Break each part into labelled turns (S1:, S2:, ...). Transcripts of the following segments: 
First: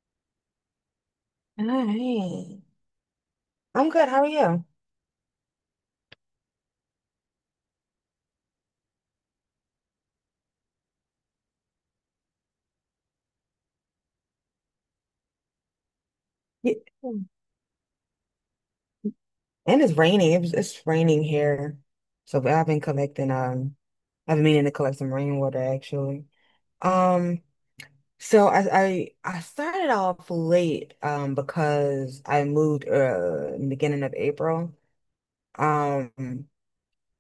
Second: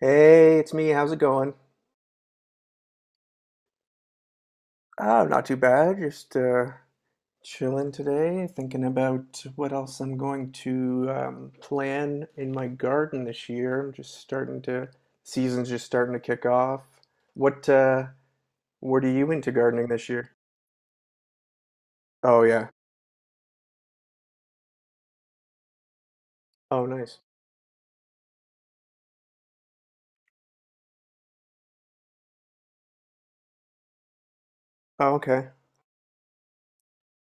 S1: Hey, it's me. How's it going?
S2: All right. I'm good. How are you?
S1: Oh, not too bad. Just chilling today, thinking about what else I'm going to plan in my garden this year. I'm just starting to, Season's just starting to kick
S2: Yeah.
S1: off.
S2: Mm.
S1: What uh, what are you into
S2: And
S1: gardening
S2: it's
S1: this year?
S2: raining. It's raining here. So
S1: Oh
S2: but I've
S1: yeah.
S2: been collecting I've been meaning to collect some rainwater actually.
S1: Oh, nice.
S2: Um I started off late because I moved in the beginning of April.
S1: Oh, okay.
S2: Um,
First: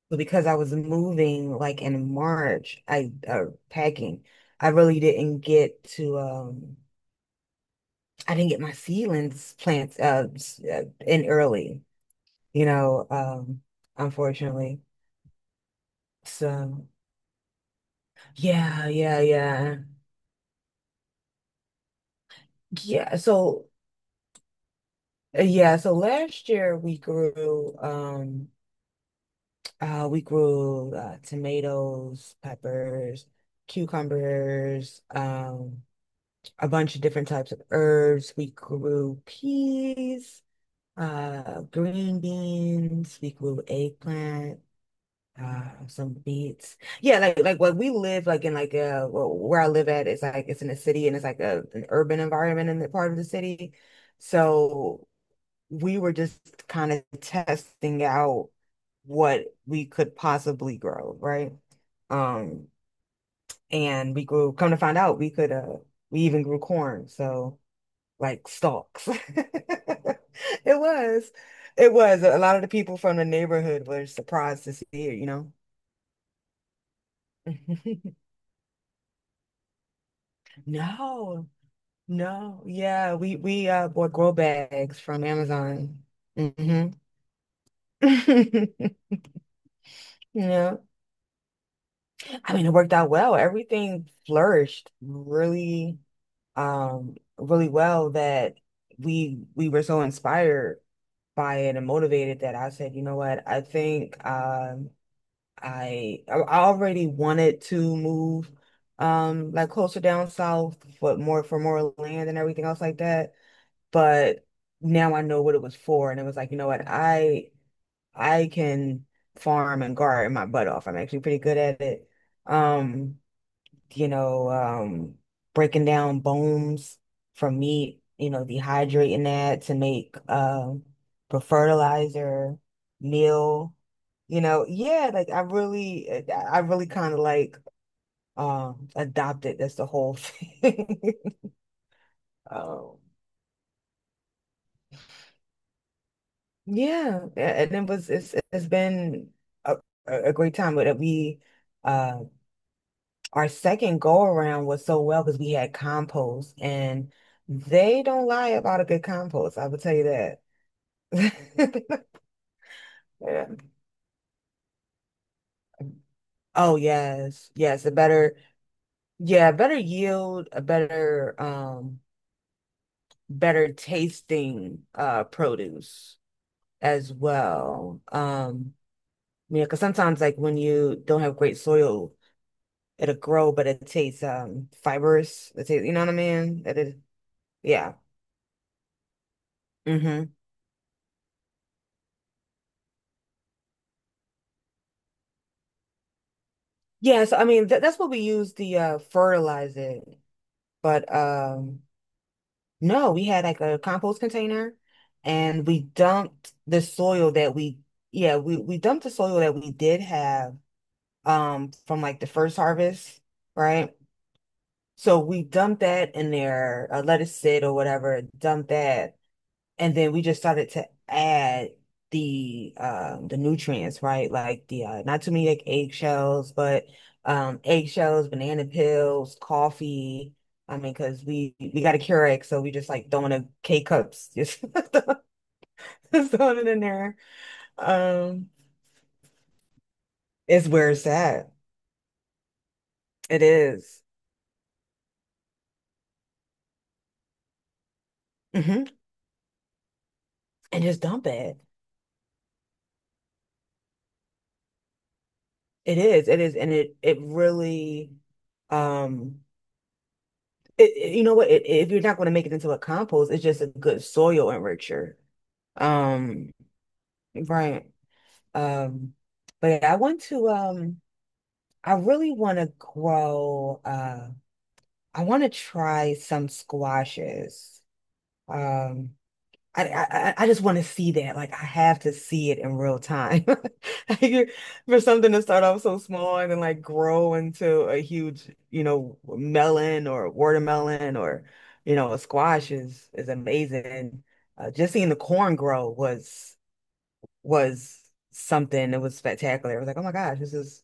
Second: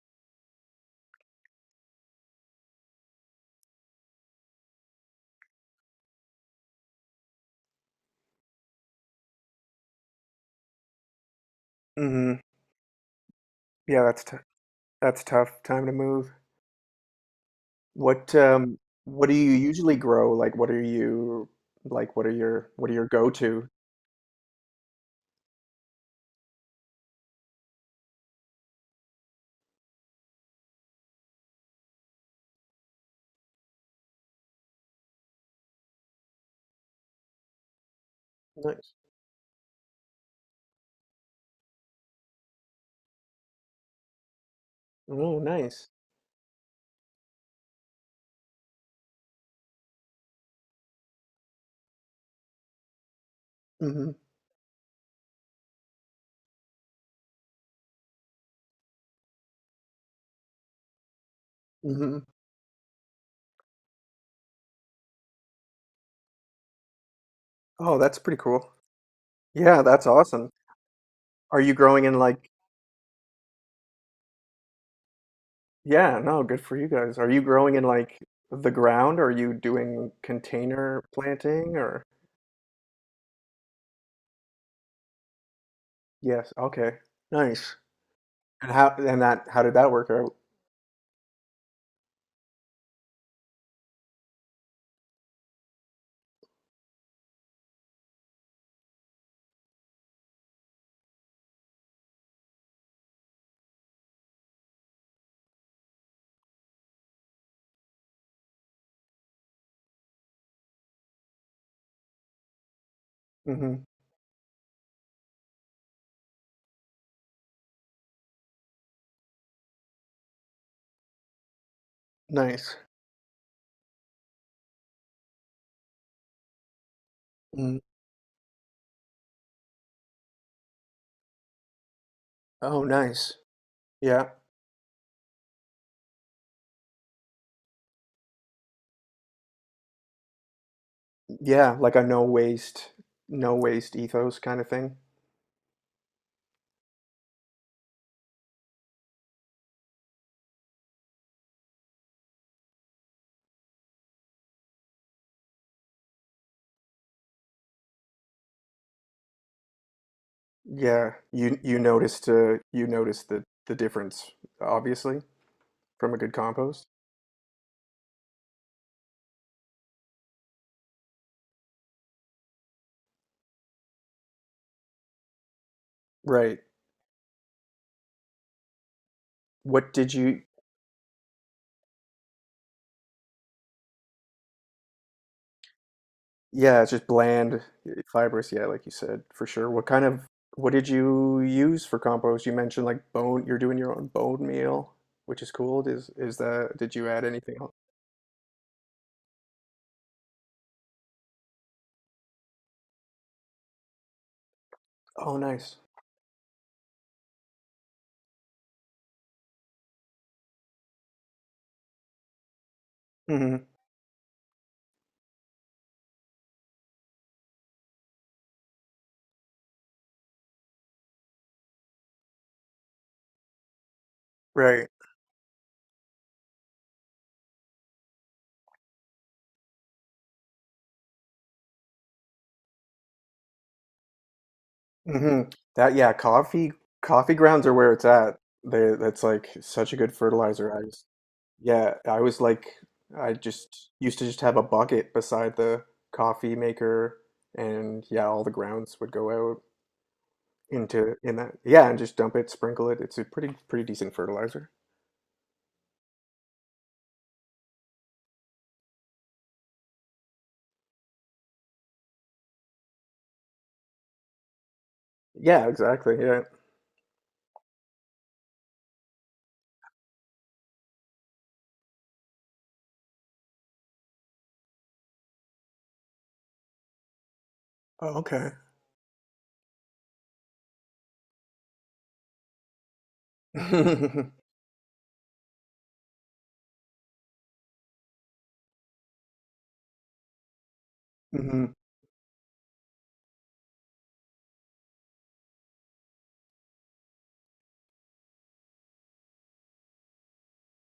S2: but because I was moving like in March, I packing. I really didn't get to I didn't get my seedlings plants in early.
S1: Mm-hmm.
S2: you know, um,
S1: Yeah,
S2: unfortunately.
S1: that's tough. Time to move.
S2: So,
S1: What um,
S2: yeah, yeah,
S1: what do you
S2: yeah.
S1: usually grow? Like, what are you like? What are your
S2: Yeah, so
S1: go-to?
S2: yeah, so last year we grew tomatoes, peppers, cucumbers, um, a bunch of different types of herbs. We
S1: Nice.
S2: grew peas, uh, green beans, we grew eggplant.
S1: Oh, nice.
S2: Some beats. Yeah, like what we live like where I live at is like it's in a city and it's like a an urban environment in the part of the city.
S1: Mhm,
S2: So we were just kind of testing out what we could possibly grow, right?
S1: mhm.
S2: Um, and we grew, come to find out we could we even grew corn, so
S1: Oh, that's pretty
S2: like
S1: cool.
S2: stalks.
S1: Yeah, that's awesome.
S2: It was.
S1: Are you
S2: It
S1: growing in
S2: was. A
S1: like,
S2: lot of the people from the neighborhood were surprised to see it, you know.
S1: yeah, no, good for you guys. Are you growing in like the ground? Or are you doing container
S2: No,
S1: planting or?
S2: no, yeah, we bought grow bags from Amazon.
S1: Yes,
S2: Hmm.
S1: okay. Nice. And how did that work out?
S2: Yeah. I mean, it worked out well. Everything flourished really, really well that we were so inspired by it and motivated that I said, you know what, I think I already wanted to move like closer down south for more land and everything else like that.
S1: Hmm.
S2: But now I know what it was for, and it was like, you know what, I can farm and garden my butt off. I'm actually pretty good at it.
S1: Nice.
S2: Um, you know, breaking down bones from
S1: Mm.
S2: meat, you know, dehydrating that to make for fertilizer,
S1: Oh, nice.
S2: meal,
S1: Yeah.
S2: you know, yeah, like I really, I really kind of like adopted. That's the whole thing.
S1: Yeah, like a no waste,
S2: Um,
S1: no waste ethos kind of thing.
S2: yeah, and it was it's been a, a great time. But we uh our second go around was so well because we had compost and they don't lie about a good compost. I will tell you that.
S1: Yeah, you noticed you noticed the
S2: Yeah.
S1: the difference obviously from a good
S2: Oh
S1: compost.
S2: yes, yes, a better yield, a better um, better tasting uh, produce
S1: Right.
S2: as well. Yeah, because
S1: What did
S2: sometimes like
S1: you,
S2: when you don't have great soil it'll grow, but it tastes um, fibrous. It tastes, you know what I mean? That
S1: yeah, it's
S2: is,
S1: just bland,
S2: yeah.
S1: eh, fibrous, yeah, like you said, for sure.
S2: Hmm.
S1: What did you use for compost? You mentioned like bone, you're doing your own bone meal, which is cool. Did you add
S2: Yeah, so I
S1: anything
S2: mean
S1: else?
S2: th that's what we use the fertilize it. But um, no, we had like a compost container
S1: Oh,
S2: and
S1: nice.
S2: we dumped the soil that we yeah, we dumped the soil that we did have um, from like the first harvest,
S1: Hmm.
S2: right? So we dumped that in there, let it sit or whatever, dumped that and then we just started to add the nutrients, right? Like the
S1: Right.
S2: not too many like eggshells, but um, eggshells, banana peels, coffee. I mean, because we got a Keurig, so we just like throwing a K cups, just,
S1: Hmm. Yeah,
S2: just throwing it
S1: coffee,
S2: in there.
S1: coffee grounds are where it's at.
S2: Um,
S1: That's like such a good
S2: it's
S1: fertilizer.
S2: where it's at.
S1: Yeah, I
S2: It
S1: just
S2: is.
S1: used to just have a bucket beside the coffee maker, and yeah, all the
S2: Mhm.
S1: grounds would go out.
S2: And just
S1: into
S2: dump
S1: in that.
S2: it.
S1: Yeah, and just dump it, sprinkle it. It's a pretty decent fertilizer.
S2: It is. It is, and it really um, you know what? It, if you're not going to make it into a compost, it's just a good soil enricher.
S1: Yeah, exactly. Yeah.
S2: Um, right. Um, but yeah, I want to. I really want to grow. I want to try some squashes.
S1: Oh, okay.
S2: Um, I I just want to see that. Like I have to see it in real time. Like, you're- For something to start off so small and then like grow into a huge, you know, melon or watermelon or,
S1: Hmm.
S2: you know, a squash is amazing. And uh, just seeing the corn grow was something. It was spectacular. It was like, oh my gosh, this is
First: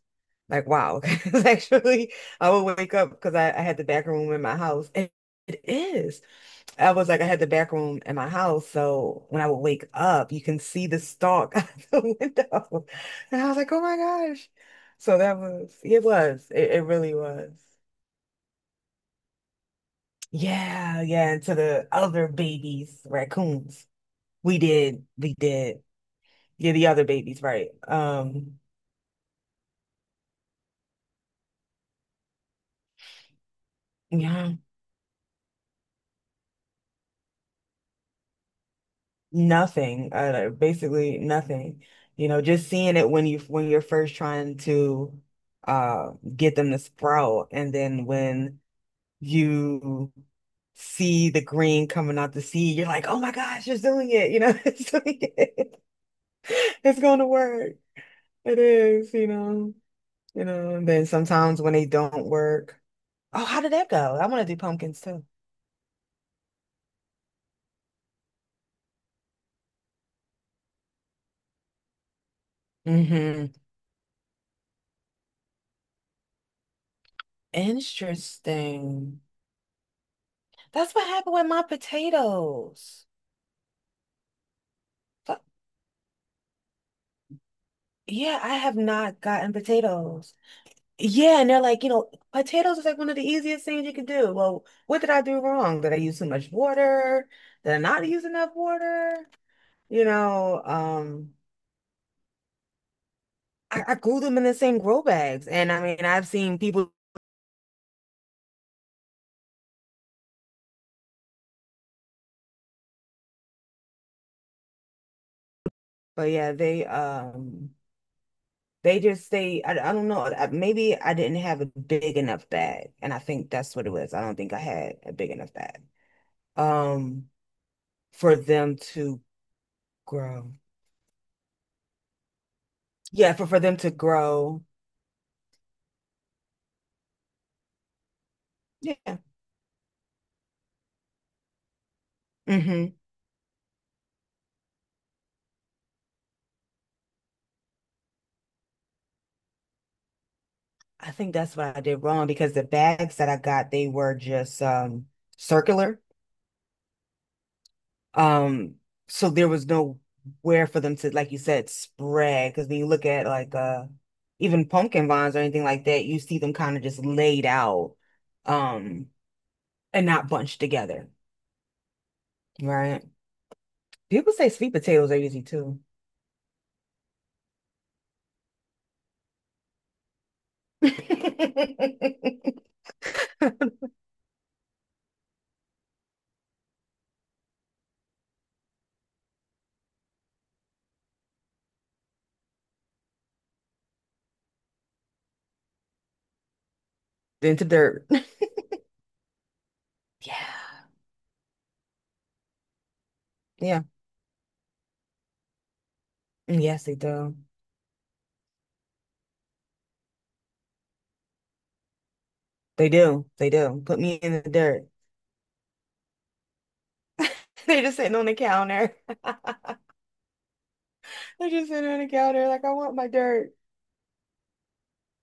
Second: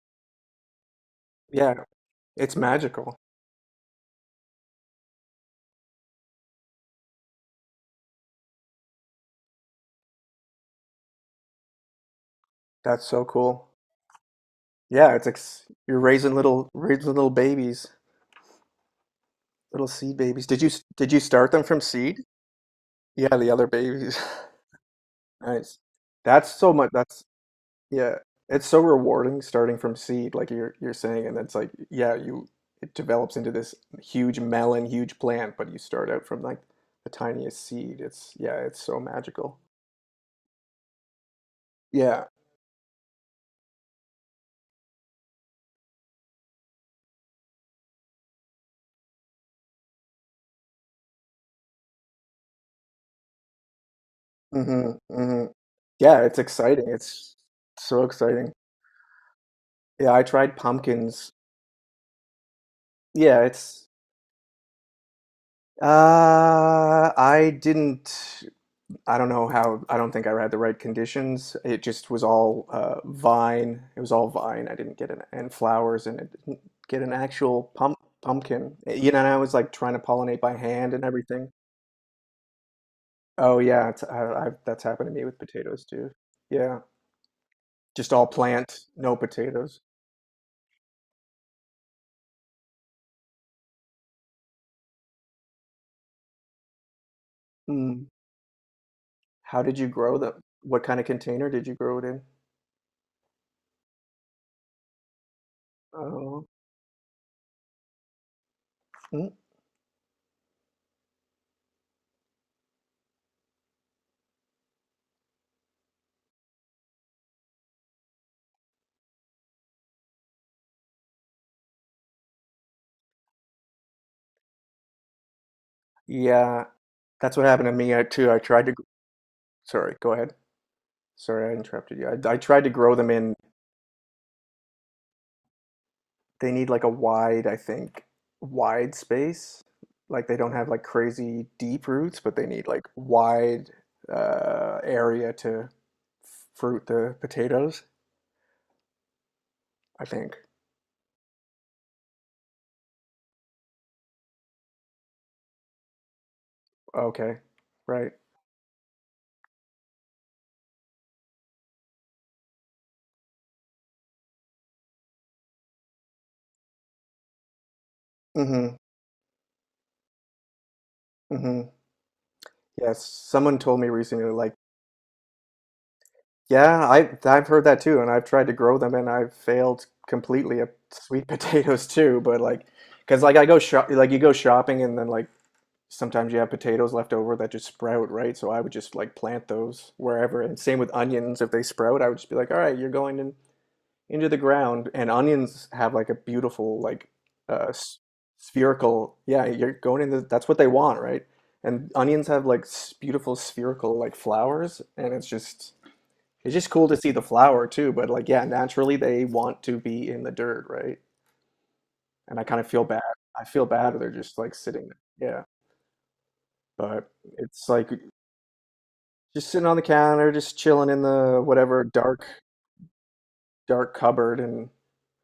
S2: like wow. 'Cause
S1: Yeah,
S2: actually, I
S1: it's
S2: would wake up
S1: magical.
S2: because I had the back room in my house, and it is. I was like, I had the back room in my house, so when I would wake up, you can see the stalk out the window.
S1: That's so
S2: And I was
S1: cool.
S2: like, oh my gosh.
S1: Yeah,
S2: So
S1: it's
S2: that
S1: ex
S2: was,
S1: you're raising
S2: it really
S1: little
S2: was.
S1: babies, little seed babies.
S2: Yeah,
S1: Did you
S2: yeah. And
S1: start
S2: to
S1: them from
S2: the
S1: seed?
S2: other babies,
S1: Yeah, the other
S2: raccoons,
S1: babies.
S2: we
S1: Nice.
S2: did.
S1: That's
S2: Yeah,
S1: so
S2: the
S1: much.
S2: other
S1: That's
S2: babies, right.
S1: Yeah, it's so rewarding starting from seed, like you're saying, and it's like, yeah, you it develops into this huge
S2: Yeah,
S1: melon, huge plant, but you start out from like the tiniest seed. It's yeah, it's so magical.
S2: nothing, basically nothing.
S1: Yeah.
S2: You know, just seeing it when you're first trying to get them to sprout, and then when you see the green coming out the seed, you're like, oh my gosh, it's doing it, you know,
S1: Hmm.
S2: it's doing
S1: Hmm.
S2: it.
S1: Yeah, it's exciting.
S2: It's going to
S1: It's
S2: work.
S1: so exciting.
S2: It is,
S1: Yeah, I
S2: you
S1: tried
S2: know, and then
S1: pumpkins.
S2: sometimes when they don't work,
S1: Yeah,
S2: oh, how did
S1: it's
S2: that go? I want to do pumpkins too.
S1: I didn't I don't know how. I don't think I had the right conditions. It just was all
S2: Hmm.
S1: vine. It was all vine. I didn't get an and flowers, and I didn't get an actual pumpkin. You know,
S2: Interesting.
S1: and I was like trying to pollinate by hand
S2: That's
S1: and
S2: what happened with
S1: everything.
S2: my potatoes.
S1: Oh yeah, it's, I, I, that's happened to me with
S2: Fu-
S1: potatoes too. Yeah, just all
S2: Yeah, I have
S1: plant, no
S2: not gotten
S1: potatoes.
S2: potatoes. Yeah, and they're like, you know, potatoes is like one of the easiest things you can do. Well, what did I do wrong? Did I use too much water? Did I not
S1: Mm.
S2: use enough water?
S1: How did you
S2: You
S1: grow them?
S2: know,
S1: What kind of container did you grow it in?
S2: I grew them in the same grow bags, and I mean, I've
S1: Oh,
S2: seen people,
S1: mm.
S2: but yeah, they just say, I don't know, I, maybe I didn't have a big enough bag, and I think that's what it was. I don't think I had a big enough bag,
S1: Yeah,
S2: um,
S1: that's what happened to me too.
S2: for
S1: I tried to.
S2: them
S1: Gr-
S2: to
S1: Sorry, go ahead.
S2: grow.
S1: Sorry, I interrupted you. I tried to grow them
S2: Yeah,
S1: in.
S2: for them to grow.
S1: They need like a wide, I think, wide
S2: Yeah.
S1: space. Like they don't have like crazy deep roots, but they need like
S2: Mhm.
S1: wide area to fruit the potatoes, I think.
S2: I think that's what I did wrong because the bags that I got, they were just um, circular.
S1: Okay, right.
S2: Um, so there was no where for them to, like you said, spread. Because when you look at like uh, even pumpkin vines or anything like that, you see them kind of just laid out
S1: Mm-hmm.
S2: um, and not bunched together,
S1: Mm-hmm. Yes,
S2: right?
S1: someone told me recently,
S2: People say
S1: like,
S2: sweet potatoes are easy too.
S1: yeah, I've heard that too, and I've tried to grow them, and I've failed completely at sweet potatoes too. But like, because like I go shop, like you go shopping, and then like sometimes you have potatoes left over that just sprout, right? So I would just like plant those wherever. And same with onions, if they sprout, I would just be like, all right, you're going in, into the ground. And onions have like a beautiful, like
S2: Into
S1: uh,
S2: dirt.
S1: spherical, yeah, you're going in the, that's what they
S2: Yeah.
S1: want, right? And onions have like beautiful
S2: Yeah.
S1: spherical like flowers, and it's just
S2: Yes,
S1: cool
S2: they
S1: to see the
S2: do.
S1: flower too. But like, yeah, naturally they want to be in the dirt, right? And I kind of feel
S2: They
S1: bad.
S2: do.
S1: I
S2: They
S1: feel
S2: do.
S1: bad.
S2: Put
S1: They're
S2: me
S1: just
S2: in the
S1: like
S2: dirt.
S1: sitting there. Yeah but it's
S2: They're
S1: like
S2: just sitting on the counter.
S1: Just sitting on the counter, just chilling in the
S2: They're just
S1: whatever
S2: sitting on the
S1: dark
S2: counter like I want my dirt.
S1: dark cupboard, and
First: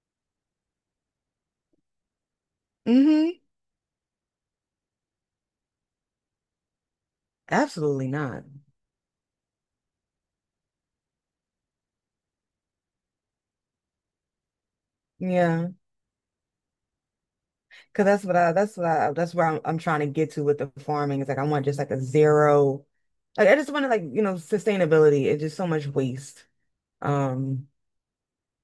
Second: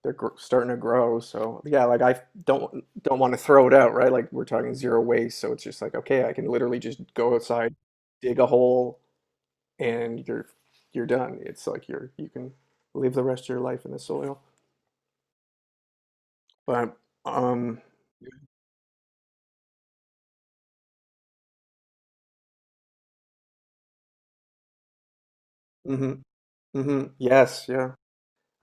S1: they're gr starting to grow. So yeah, like I don't want to
S2: Hmm.
S1: throw it out, right? Like we're talking zero waste, so it's just like okay, I can literally just go outside,
S2: Absolutely
S1: dig
S2: not.
S1: a hole, and you're done. It's like you're you can live the rest of your life in the soil.
S2: Yeah,
S1: But um,
S2: because that's what I that's what I that's where I'm trying to get to with the farming. It's like I want just like a zero. Like I just want to like you know sustainability. It's just so much
S1: mm-hmm,
S2: waste.
S1: mm-hmm, yes,
S2: Um,
S1: yeah,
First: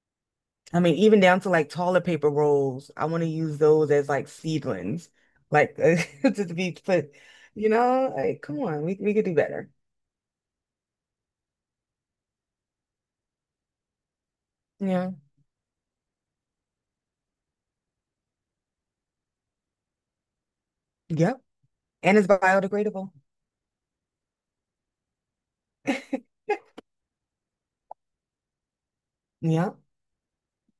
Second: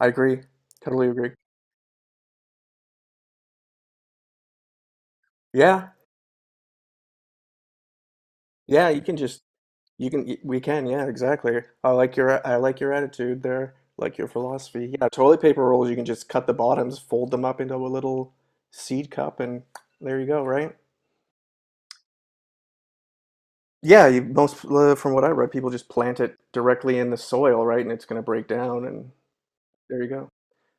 S1: I agree,
S2: I mean
S1: totally
S2: even
S1: agree.
S2: down to like toilet paper rolls. I want to use those as like seedlings, like
S1: Yeah,
S2: to be put. You know, like come on,
S1: yeah, you
S2: we
S1: can
S2: could do
S1: just.
S2: better.
S1: You can, we can, yeah, exactly. I like your attitude there, like your philosophy. Yeah,
S2: Yeah.
S1: toilet paper rolls, you can just cut the bottoms, fold them up into a little seed cup, and there you go, right?
S2: Yep. And it's biodegradable.
S1: Yeah, you, most from what I read, people just plant it directly in the soil, right? And it's going to break down, and
S2: Yeah.
S1: there you go.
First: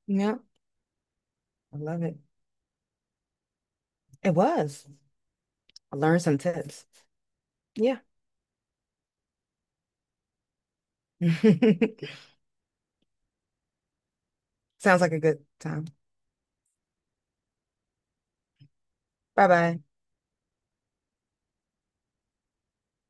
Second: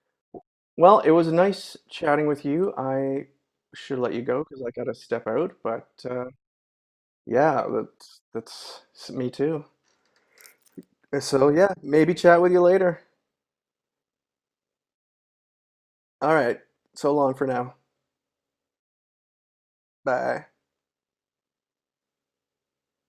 S2: Yeah,
S1: Well, it was nice
S2: I love it.
S1: chatting with you. I should let you
S2: It
S1: go because I got
S2: was.
S1: to step out, but
S2: I learned some tips.
S1: yeah,
S2: Yeah.
S1: that's me too. So yeah, maybe chat with you later.
S2: Sounds like a good time.
S1: All right, so long for now.
S2: Bye bye.
S1: Bye.